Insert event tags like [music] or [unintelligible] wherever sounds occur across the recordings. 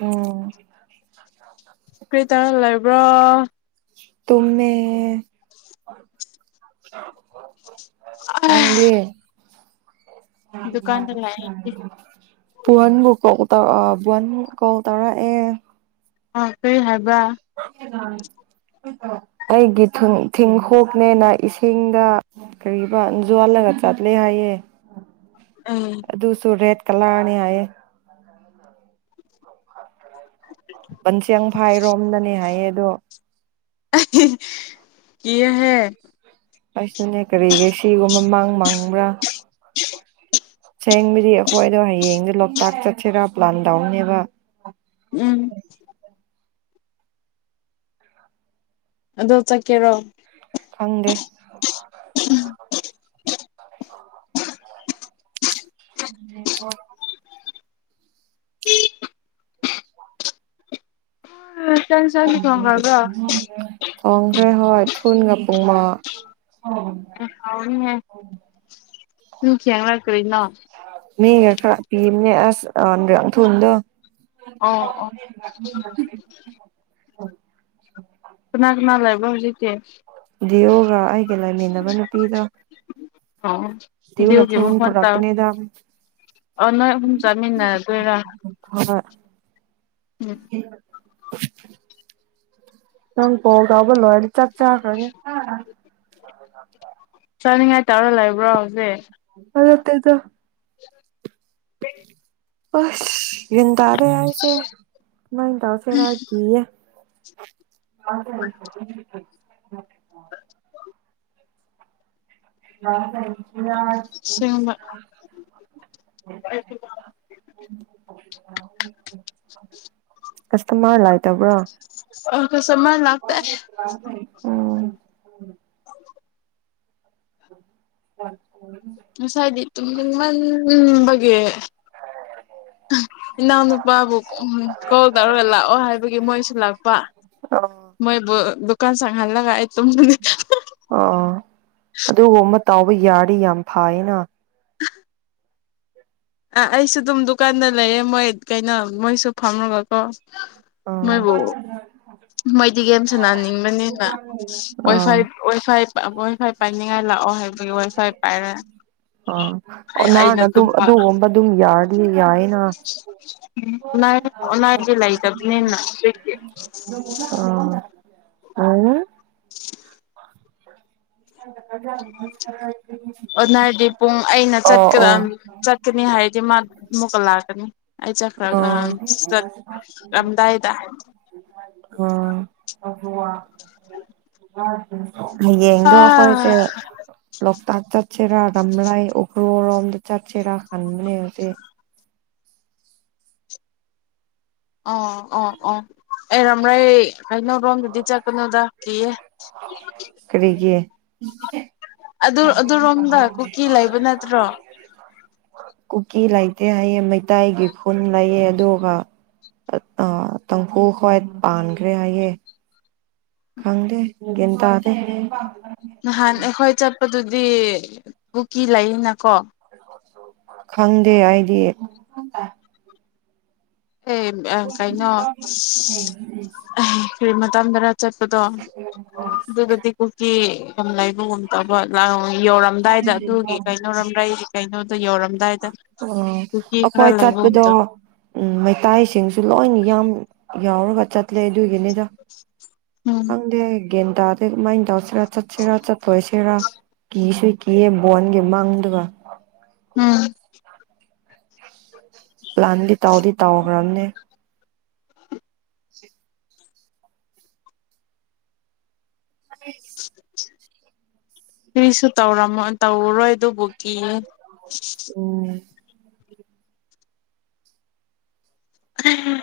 ꯎꯝ ꯀ꯭ꯔꯤ ꯇꯂ ꯑꯗꯨꯕ꯭ꯔꯣ ꯇꯨꯝꯃꯦ ꯅꯪꯗꯤ ꯗꯨꯀꯥꯟꯗ ꯂꯩ ꯄꯍꯟꯕꯨ ꯀꯣ ꯇꯧ ꯕꯟ ꯀꯣꯜ ꯇꯧꯔꯛꯑꯦ ꯑꯣ ꯁ ꯍꯥꯏ ꯍ ꯍ ꯑꯩꯒꯤ ꯊ ꯊꯤꯡ ꯍꯣꯛꯅꯦꯅ ꯏꯁꯤꯡꯗ ꯀꯔꯤꯕ ꯌꯖꯣꯜꯂꯒ ꯆꯠꯂꯦ ꯍꯥꯏꯌꯦꯦ ꯑꯦ ꯑꯗꯨꯁꯨ ꯔꯦꯠ ꯀꯂꯥꯅꯤꯌꯦ ꯗꯣ ꯀꯍꯦ ꯑꯩꯁꯅꯅꯦ ꯀꯔꯤꯒꯤ ꯁꯤꯒꯨꯝꯕ ꯃꯥꯡ ꯃꯥꯡꯕ꯭ꯔꯥ [unintelligible] ꯁꯦꯡꯕꯗꯤ ꯑꯩꯈꯣꯏꯗꯣ ꯍꯌꯦꯡꯗ ꯂꯣꯛꯇꯥꯛ ꯆꯠꯁꯤꯔ ꯄ꯭ꯂꯥꯟ ꯇꯧꯅꯦꯕ ꯎꯝ ꯑꯗꯣ ꯆꯀꯦꯔꯣ ꯐꯪꯗꯦ [unintelligible] ꯎꯝ ꯎꯝ ꯈꯣꯡꯈ꯭ꯔꯦ ꯍ ꯊꯨꯒ ꯄꯨꯨꯡꯃ ꯑꯦ ꯍꯥꯎꯅꯤꯍꯦ ꯅꯪ ꯊꯦꯡꯂ ꯀꯔꯤꯅꯣ ꯃꯤ ꯌꯥ ꯈꯔ ꯄꯤꯝꯅꯦ ꯑ [unintelligible] ꯊꯗ ꯑꯣ ꯑꯣ ꯑ [unintelligible] ꯖꯤꯇ ꯗꯤꯌꯨꯒ ꯑꯩꯒ ꯂꯩꯃꯤꯟꯅꯕ ꯅꯨꯄꯤꯗꯣ ꯑꯣ ꯗꯤꯌꯎꯅ ꯗꯤꯎꯒꯤ ꯊꯦꯡꯅ ꯃꯈꯣꯟ ꯇꯥꯎ ꯄꯨꯔꯛꯄꯅꯦꯗ ꯑꯣ ꯅꯣꯏ ꯑꯍꯨꯝ ꯆꯥꯃꯤꯟꯅꯗꯣꯏꯔꯥ ꯍꯣꯏ ꯎꯝ ꯎꯝ ꯅꯪ ꯀꯒꯕ ꯂꯣ ꯆꯞ ꯆꯥꯈꯅꯤ ꯑꯗꯨ ꯆꯥꯅꯤꯡꯉꯥꯏ ꯇꯧꯔ ꯂꯩꯕ꯭ꯔꯣ ꯍꯧꯖꯤꯛ ꯑꯗ ꯇꯦꯗ ꯍ ꯑꯁ ꯌꯦꯗ ꯁꯦ ꯃꯗ ꯐꯔ ꯍꯥꯏꯒ ꯑ ꯑ ꯍ ꯁꯤꯕ ꯀꯁ ꯃꯥꯂ ꯍꯥꯏꯇꯕ꯭ꯔꯥ ꯑ ꯀꯁꯇꯃꯔ ꯂꯥꯛꯇꯦ ꯎꯝ ꯎꯝ [unintelligible] ꯎ ꯁꯥꯏꯗꯤ ꯇ ꯃ ꯑꯃꯒꯤꯒꯤ ꯏꯅꯥꯎꯅꯨꯄꯥꯕꯨ ꯀꯣꯜ ꯇꯧꯔꯒ ꯂꯥꯛꯑꯣ ꯍꯥꯏꯕꯒꯤ ꯃꯣꯏꯁꯨ ꯂꯥꯛꯄ ꯑꯣ ꯃꯣꯏꯕꯨ ꯗꯨꯀꯥꯟ ꯁꯪꯍꯜꯂꯒ ꯑꯩ ꯇꯨꯝꯕꯅꯤ ꯑꯗꯨꯒ ꯑꯃ ꯇꯥꯎꯕ ꯌꯥꯔ ꯌꯥꯝ ꯐꯥꯏꯌꯦꯅ ꯑ ꯑꯩꯁꯨ ꯑꯗꯨꯝ ꯗꯨꯀꯥꯟꯗ ꯂꯩꯔꯦ ꯃꯣꯏ ꯀꯩꯅꯣ ꯃꯣꯏꯁꯨ ꯐꯝꯔꯒꯀꯣ ꯑꯥ ꯃꯣꯏꯕꯨ ꯃꯣꯏꯗꯤ ꯒꯦꯝꯁꯦ ꯅꯥꯅꯤꯡꯕꯅꯤꯅ ꯋꯥꯏ ꯑꯥ ꯐꯥꯏ ꯋꯥꯏ ꯐꯥꯏ ꯕꯣꯏ ꯐꯣꯏ ꯄꯥꯏꯅꯤꯡꯉꯥꯏ ꯂꯥꯛꯑꯣ ꯍꯥꯏꯕꯒꯤ ꯋꯥꯏꯐꯥꯏ ꯄꯥꯏꯔꯦ ꯑꯥ ꯑꯣ ꯑꯩ ꯅꯍꯥꯟꯅ ꯑꯩꯅ ꯑꯗꯨꯝ ꯇꯨꯝꯕ ꯑꯗꯨꯒꯨꯝꯕ ꯑꯗꯨꯝ ꯌꯥꯔ ꯌꯥꯏꯅ ꯑꯣꯟꯂꯥꯏꯟ ꯑꯣꯟꯂꯥꯏꯟꯗꯤ ꯂꯩꯇꯕꯅꯤꯅ ꯍꯧꯖꯤꯛꯇꯤ ꯑ ꯑ ꯗꯉ [unintelligible] ꯑꯣꯅꯔꯗꯤ ꯄꯨꯡ ꯑꯩꯅꯀ ꯑꯣ ꯑꯣ ꯆꯠꯀꯅꯤ ꯍꯥꯏꯔꯗꯤ ꯃꯥ ꯑꯃꯨꯛꯀ ꯂꯥꯛꯀꯅꯤ ꯑꯩ ꯆꯠꯈ꯭ꯔꯒ ꯑꯣ ꯆꯠꯂꯝꯝꯗꯥꯏꯗ ꯍ [unintelligible] ꯍꯌꯦꯡ ꯘꯣ ꯑꯥ ꯈꯣꯏꯁꯦ ꯂꯣꯛ ꯇꯥꯛ ꯆꯠꯆꯦꯔ ꯔꯝꯔꯥꯏ ꯀꯣ ꯔꯣꯝꯗ ꯆꯠꯆꯦꯔꯥ ꯈꯟꯕꯅꯦ ꯍꯧꯖꯤꯦ ꯑꯣ ꯑꯣ ꯑꯣ ꯑꯩꯔꯝꯔꯩ ꯀꯩꯅꯣ ꯔꯣꯝꯗꯗꯤ ꯆꯠꯀꯅꯨꯗ ꯀ ꯎꯝ ꯑꯗꯨ ꯑꯗꯨꯔꯣꯝꯗ ꯀꯨꯀꯤ ꯂꯩꯕ ꯅꯠꯇ꯭ꯔꯣ ꯀꯨꯀꯤ ꯂꯩꯇꯦ ꯍꯥꯏꯌꯦꯦ ꯃꯩꯇꯩꯒꯤ ꯈꯨꯟ ꯂꯩꯑꯦ ꯑꯗꯨꯒ ꯇꯝꯐꯨ ꯈ꯭ꯋꯥꯏ ꯄꯥꯟꯈ꯭ꯔꯦ ꯍꯥꯏꯑꯦ ꯈꯪꯗ ꯒꯤꯗꯥꯗ ꯑꯗꯨꯗꯤ ꯀꯀꯤ ꯂꯩꯅꯀꯣ ꯈꯪꯗꯦ ꯑꯩꯗꯤ ꯑꯦ ꯀꯩꯅꯣꯔꯤ ꯇꯝ꯭ꯔ ꯆꯠꯄꯗꯣ ꯑꯗꯨꯒꯗꯤ ꯀꯨꯀꯤ ꯀꯝ ꯂꯩ ꯂꯒꯨꯝꯇꯕ ꯌꯧꯔꯝꯗꯥꯏꯗ ꯑꯗꯨꯒꯤ ꯀꯩꯅꯣꯔꯝ꯭ꯔ ꯑꯩꯒꯤ ꯀꯩꯅꯣꯗꯣ ꯌꯧꯔꯝꯗꯥꯏꯗ ꯑꯣ ꯀꯨꯀꯤ ꯈꯔ ꯑꯩꯈꯣꯏ ꯂꯩꯕꯒꯨꯝꯗꯣ ꯑꯇꯥꯏꯁꯤꯡꯁꯨ ꯂꯣꯏꯅ ꯌꯥꯝ ꯌꯥꯎꯔꯒ ꯆꯠꯂꯦ ꯑꯗꯨꯒꯤꯅꯤꯗ ꯎꯝ ꯍꯪꯗꯦꯦ ꯃꯥꯏ ꯍꯤꯟꯗꯎꯁꯤ꯭ꯔ ꯠ ꯁꯦꯔꯥ ꯆꯠ ꯇꯣꯏ ꯁꯦꯔꯥ ꯀ ꯁꯣꯏ ꯀ ꯕꯣꯟꯒꯦ ꯃꯥꯡꯗꯕ ꯎꯝ ꯄ꯭ꯂꯥꯟꯂꯤ ꯇꯥꯎꯔꯤ ꯇꯥꯎꯒ꯭ꯔꯝꯅꯦ ꯁꯤ [unintelligible] ꯀꯔꯤꯁꯨ ꯇꯧꯔꯝꯃ ꯇꯧꯔꯔꯣꯏ ꯑꯗꯨꯕꯨꯒꯤ ꯎꯝ ꯎꯝ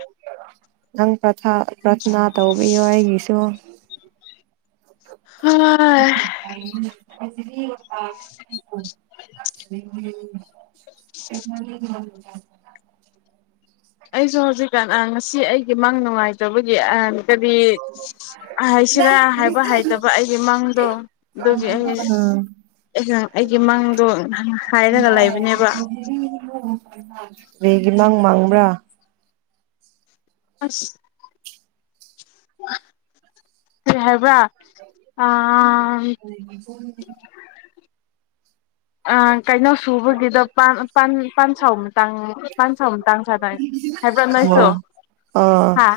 ꯅꯪ ꯄ꯭ꯔꯊ ꯄ꯭ꯔꯊꯅꯥ ꯇꯧꯕꯤꯌꯣ ꯑꯩꯒꯤꯁꯨ ꯍꯥ [unintelligible] [unintelligible] [unintelligible] ꯑꯩꯁꯨ ꯍꯧꯖꯤꯛꯀꯥꯟ ꯑ ꯉꯁꯤ ꯑꯩꯒꯤ ꯃꯪ ꯅꯨꯡꯉꯥꯏꯇꯕꯒꯤ ꯑ ꯀ꯭ꯔꯤ ꯍꯥꯏꯁꯤꯔꯥ ꯍꯥꯏꯕ ꯍꯩꯇꯕ ꯑꯩꯒꯤ ꯃꯪꯗꯣ ꯑꯗꯨꯒꯤ ꯑꯩ ꯎꯝ ꯑꯩꯅꯥ ꯑꯩꯒꯤ ꯃꯪꯗꯣ ꯍꯥꯏꯔꯒ ꯂꯩꯕꯅꯦꯕ [unintelligible] ꯔꯦꯒꯤ ꯂꯥꯡ ꯃꯥꯡꯕ꯭ꯔꯥ ꯑꯁ ꯀ꯭ꯔꯤ ꯍꯥꯏꯕ꯭ꯔꯥ ꯑꯥ ꯑ ꯀꯩꯅꯣ ꯁꯨꯕꯒꯤꯗ ꯄꯥꯟ ꯄꯥꯟ ꯄꯥꯟ ꯁꯥꯎ ꯇꯥꯡ ꯄꯥꯟ ꯁꯥꯎꯇꯥꯡ ꯁ꯭ꯋꯥꯏꯗ ꯍꯥꯏꯕ꯭ꯔꯥ ꯑꯣ ꯅꯣꯏꯁꯨ ꯑꯥ ꯍꯥ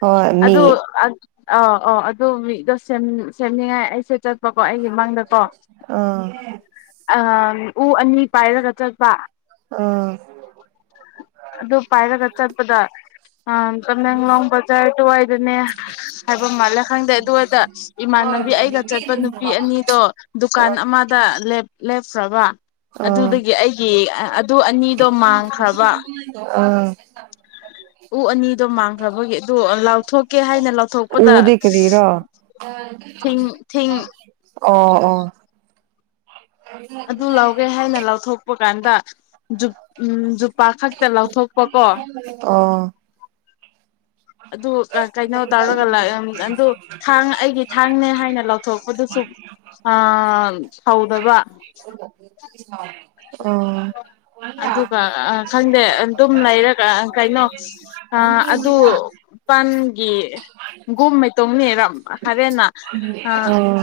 ꯍꯣꯏ ꯃꯤ ꯑꯗꯨ ꯑ ꯑ ꯑ ꯑꯗꯨ ꯃꯤꯗꯣ ꯁꯦꯝꯅꯤꯡ ꯁꯦꯝꯅꯤꯡꯉꯥꯏ ꯑꯩꯁꯨ ꯆꯠꯄꯀꯣ ꯑꯩꯒꯤ ꯑꯥ ꯑ ꯎ ꯑꯅꯤ ꯄꯥꯏꯔꯒ ꯆꯠꯄ ꯑꯥ ꯑꯗꯨ ꯄꯥꯏꯔꯒ ꯆꯠꯄꯗ ꯑ ꯇꯃꯦꯡꯂꯣꯡ ꯕꯖꯥꯔ ꯑꯗꯨꯋꯥꯏꯗꯅꯦ ꯍꯥꯏꯕ ꯃꯥꯜꯂꯦ ꯈꯪꯗꯦ ꯑꯗꯨꯋꯥꯏꯗ ꯏꯃꯥꯟꯅꯕꯤ ꯑꯩꯒ ꯆꯠꯄ ꯅꯨꯄꯤ ꯑꯅꯤꯗꯣ ꯗꯨꯀꯥꯟ ꯑꯃꯗ ꯂꯦꯞ ꯂꯦꯞꯄ꯭ꯔꯥꯕ ꯑꯥ ꯑꯗꯨꯗꯒꯤ ꯑꯩꯒꯤ ꯑ ꯑꯗꯨ ꯑꯅꯤꯗꯣ ꯃꯥꯡꯈ꯭ꯔꯕ ꯑꯥ ꯎ ꯑꯅꯤꯗꯣ ꯃꯥꯡꯈ꯭ꯔꯕꯒꯤ ꯑꯗꯨ ꯂꯥꯎꯊꯣꯛꯀꯦ ꯍꯥꯏꯅ ꯂꯥꯎꯊꯣꯛꯄꯗ ꯎꯗꯤ ꯀꯔꯤꯔꯣ ꯊꯤꯡ ꯊꯤꯡ ꯑꯣ ꯑꯣ ꯑꯗꯨ ꯂꯥꯎꯒꯦ ꯍꯥꯏꯅ ꯂꯥꯎꯊꯣꯛꯄ ꯀꯥꯟꯗ ꯖꯨꯞ ꯎꯝ ꯖꯨꯄꯥ ꯈꯛꯇ ꯂꯥꯎꯊꯣꯛꯄ ꯀꯣ ꯑꯣ ꯑꯗꯨ ꯔꯥ ꯀꯩꯅꯣ ꯇꯧꯔꯒ ꯂꯥꯛꯑꯦꯝ ꯑꯗꯨ ꯊꯥꯡ ꯑꯩꯒꯤ ꯊꯥꯡꯅꯦ ꯍꯥꯏꯅ ꯂꯥꯎꯊꯣꯛꯄꯗꯨꯁꯨ ꯑꯥ ꯍꯧꯗꯕ ꯑꯣ ꯑꯗꯨꯒ ꯑ ꯈꯪꯗꯦ ꯑꯗꯨꯝ ꯂꯩꯔꯒ ꯑ ꯀꯩꯅꯣ ꯁꯍ ꯑ ꯑꯗꯨ ꯄꯥꯟꯒꯤ ꯒꯨꯝ ꯃꯩꯇꯣꯡꯅꯤ ꯔꯥꯝ ꯍꯔꯦꯟꯅ ꯑ ꯑꯣ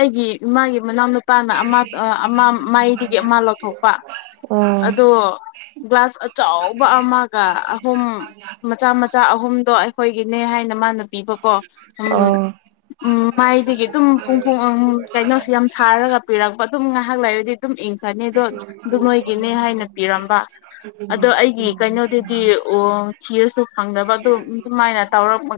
ꯑꯩꯒꯤ ꯏꯃꯥ ꯃꯅꯥꯎ ꯅꯨꯄꯥꯅ ꯑꯃ ꯑ ꯑꯃ ꯃꯥꯏꯗꯒꯤ ꯑꯃ ꯂꯧꯊꯣꯛ ꯑꯣ ꯑꯗꯣ ꯒ꯭ꯂꯥꯁ ꯑꯆꯧꯕ ꯑꯃꯒ ꯑꯍꯨꯝ ꯃꯆꯥ ꯃꯆꯥ ꯑꯍꯨꯝꯗꯣ ꯑꯩꯈꯣꯏ ꯅꯦ ꯍꯥꯏꯅ ꯃꯥ ꯄꯤꯕꯀꯣ ꯎ ꯑ ꯎ ꯃꯥꯏꯗꯒꯤ ꯑꯗꯨꯝ ꯈꯣꯡ ꯐꯣꯡ ꯀꯩꯅꯣꯁ ꯌꯥꯝ ꯁꯥꯔꯒ ꯄꯤꯔꯛꯄ ꯑꯗꯨꯝ ꯉꯥꯏꯍꯥꯛ ꯂꯩꯥꯏꯔꯗꯤ ꯑꯗꯨꯝ ꯏꯪ ꯆꯅꯤ ꯑꯗꯨꯣ ꯑꯗꯨ ꯃꯣꯏꯒꯤꯅꯦ ꯍꯥꯏꯅ ꯄꯤꯔꯝꯕ ꯑꯗꯣ ꯑꯩꯒꯤ ꯀꯩꯅꯣꯗꯗꯤ ꯑꯣ ꯊꯤꯔꯁꯨ ꯐꯪꯗꯕ ꯑꯗꯨ ꯑꯗꯨꯃꯥꯏꯅ ꯇꯧꯔꯛꯄ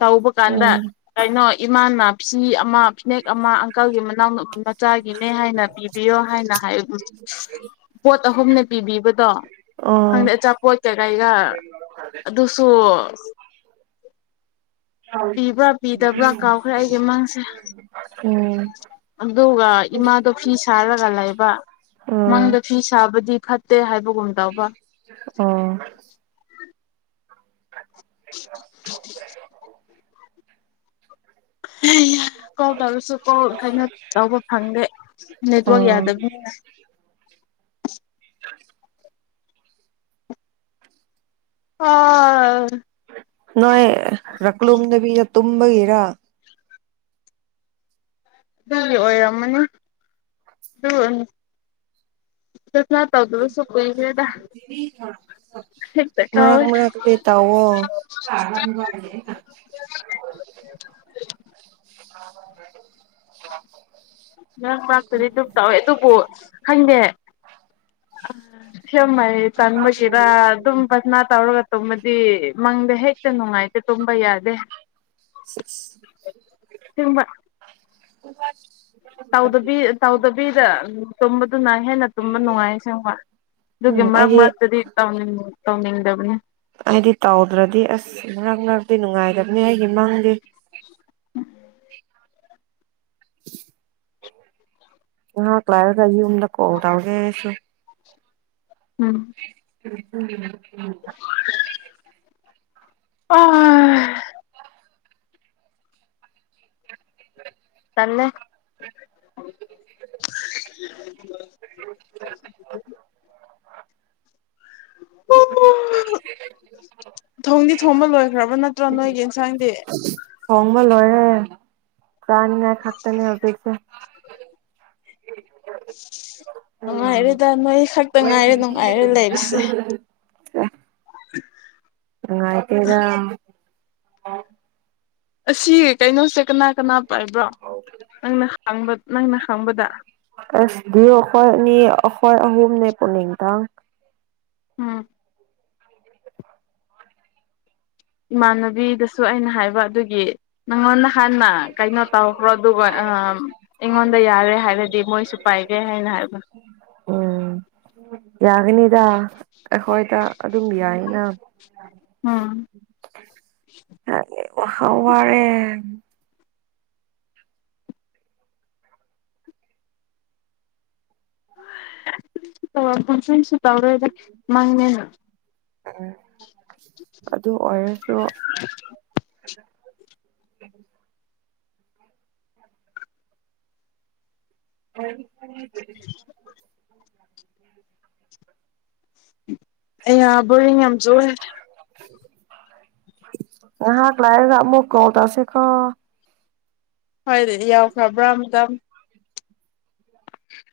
ꯇꯧꯕ ꯀꯥꯟꯗ ꯎꯝ ꯀꯩꯅꯣ ꯏꯃꯥꯅ ꯆ ꯑꯃ ꯐꯅꯦꯛ ꯑꯃ ꯑꯪꯀꯜꯒꯤ ꯃꯅꯥꯎ ꯃꯆꯥꯒꯤꯅꯦ ꯍꯥꯏꯅ ꯄꯤꯕꯤꯌꯣ ꯍꯥꯏꯅ ꯍꯥꯏ ꯄꯣꯠ ꯑꯍꯨꯝꯅ ꯄꯤꯕꯤꯕꯗꯣ ꯑ ꯈꯪꯗꯦ ꯑꯆꯥꯄꯣꯠ ꯀꯩꯀꯩꯒ ꯑꯗꯨꯁꯨ [inaudible] ꯄꯤꯕ꯭ꯔꯥ ꯄꯤꯗꯕ꯭ꯔꯥ ꯀꯥꯎꯈ꯭ꯔꯦ ꯑꯩꯒꯤ ꯃꯪꯁꯦ ꯎꯝ ꯑꯗꯨꯒ ꯏꯃꯥꯗꯣ ꯐꯤ ꯁꯥꯔꯒ ꯂꯩꯕ ꯃꯪꯗ ꯐꯤ ꯁꯥꯕꯗꯤ ꯐꯠꯇꯦ ꯍꯥꯏ ꯑ [unintelligible] ꯀꯣꯜ ꯇꯧꯔꯁꯨ ꯀꯣꯜ ꯀꯩꯅꯣ ꯇꯧꯕ ꯐꯪꯗꯦ ꯅꯦꯠꯋꯔꯥꯛ ꯑꯣ ꯌꯥꯗꯕꯅꯤꯅ [unintelligible] ꯑꯣ ꯅꯣꯏ ꯔꯛꯂꯨꯗꯕꯤꯅ ꯇꯨꯝꯕꯒꯤꯔ ꯑꯗꯨꯒꯤ ꯑꯣꯏꯔꯝꯃꯅꯤ ꯉ ꯇꯧꯗꯁꯨ ꯀꯣꯏꯦꯗ ꯃꯔꯛ ꯇꯋꯦ ꯃꯔꯛꯇꯤ ꯇꯧꯋꯣ ꯉꯔꯥꯡ ꯄꯥꯛꯇꯗꯤ ꯑꯗꯨꯝ ꯇꯧꯋꯦ ꯑꯗꯨꯕꯨ ꯈꯪꯗꯦ ꯑ ꯁꯦꯝꯃꯥꯏ ꯆꯪꯃꯁꯤꯤꯔ ꯑꯗꯨꯝ ꯐꯁꯅꯥ ꯇꯧꯒ ꯇ ꯗꯤ ꯃꯪꯗ ꯍꯦꯛꯇ ꯅꯨꯡꯉꯥꯏꯇ ꯇꯨꯝꯕ ꯌꯥꯗꯦ ꯑꯗꯨ ꯁꯤ ꯗꯕꯤ ꯇꯗꯕꯤꯗ ꯇꯨꯝꯕꯗꯨꯅ ꯍꯦꯟꯅ ꯇꯨꯝꯕ ꯅꯨꯡꯉꯥꯏꯁꯤꯡꯕ ꯑꯗꯨꯒꯤ ꯎꯝ ꯃꯔꯛ ꯑꯩꯗꯤ ꯃꯔꯛꯇꯗꯤꯅꯤꯡ ꯇꯧꯅꯤꯡꯉ ꯕꯅꯤꯅꯦ ꯍꯥꯏꯗꯤ ꯇꯧꯗ꯭ꯔꯗꯤ ꯑꯁ ꯉꯛ ꯅꯨꯡꯉꯥꯏꯗꯕꯅꯦ ꯑꯩꯒꯤ ꯃꯥꯡꯗꯦ ꯉꯍꯥꯛ ꯀ ꯂꯥꯏꯔꯒ ꯑꯩ ꯌ ꯌꯨꯝꯗ ꯀꯣ ꯇꯎꯒꯦꯁꯨ ꯎꯝ ꯎꯝ ꯎꯝ ꯎꯝ ꯑ ꯇꯜꯂ‌ꯦ [inaudible] ꯊꯣꯡꯗꯤ ꯊꯣꯡꯕ ꯂꯣꯏꯈ꯭ꯔꯕ ꯅꯠꯇ꯭ꯔꯣ ꯅꯣꯏꯒꯤ ꯌꯦꯟꯁꯥꯡꯗꯤ ꯊ‌ꯣꯡꯕ ꯂ‌ꯣꯏꯔꯦ ꯆꯥꯅꯤꯡꯉꯥꯏ ꯈꯥꯛꯇꯅꯦ ꯍꯧꯖꯤꯛꯁꯦ [inaudible] ꯅꯨꯡꯉꯥꯏꯔ‌ꯦꯗ ꯅꯣꯏ ꯈꯛꯇ ꯉꯥꯏꯔꯦ ꯅꯨꯡꯉꯥꯏꯔ ꯂꯩꯔꯤꯁꯦ ꯑꯦ ꯅꯨꯡꯉꯥꯏꯇꯦꯗ ꯑ [inaudible] ꯑꯁꯤ ꯀꯩꯅꯣꯁꯦ ꯀꯅꯥ ꯀꯅꯥ ꯄꯥꯏꯕ꯭ꯔꯣ ꯅꯪꯅ ꯍꯪꯕ ꯅꯪꯅ ꯍꯪꯕꯗ ꯑꯁ ꯗꯏꯑ‌ꯣꯈꯣꯏ ꯃꯤ ꯑꯈ‌ꯣꯏ ꯑꯍꯨꯝꯅꯦ ꯄꯨꯅꯤꯡꯗꯟ ꯎꯡ ꯏꯃꯥꯟꯅꯕꯤꯗꯁꯨ ꯑꯩꯅ ꯍꯥꯏꯕ ꯑꯗꯨꯒꯤ ꯅꯪꯉꯣꯟ ꯅ ꯍꯥꯟꯅ ꯀꯩꯅꯣ ꯇꯧꯈ꯭ꯔ‌ꯣ ꯑꯗꯨꯒ ꯑꯩꯉꯣꯟꯗ ꯌꯥꯔꯦ ꯍꯥꯏꯔꯗꯤ ꯃꯣꯏꯁꯨ ꯄꯥꯏꯒꯦ ꯍꯥꯏꯅ ꯍꯥꯏꯕ ꯎꯝ ꯌꯥꯒꯅꯤꯗ ꯎꯝ ꯍꯋꯥꯔꯦ ꯁꯨ ꯇꯧꯔꯣꯏꯗ ꯃꯪꯅꯦ ꯎꯝ ꯑꯗꯨ ꯑꯣꯏꯔꯁꯨ ꯎꯝ [inaudible] ꯍ [inaudible] [inaudible] ꯎꯝ [inaudible] [unintelligible] ꯉꯥꯏꯍꯥꯛ ꯂꯩꯔꯥꯒ ꯑꯃꯨꯛ ꯀ‌ꯣꯜ ꯇ‌ꯧꯁꯤ ꯀ‌ꯣ ꯍꯣꯏ ꯑꯗꯨꯗꯤ ꯌꯥꯎꯈ꯭ꯔꯕ꯭ꯔꯥ ꯑꯃꯇꯪ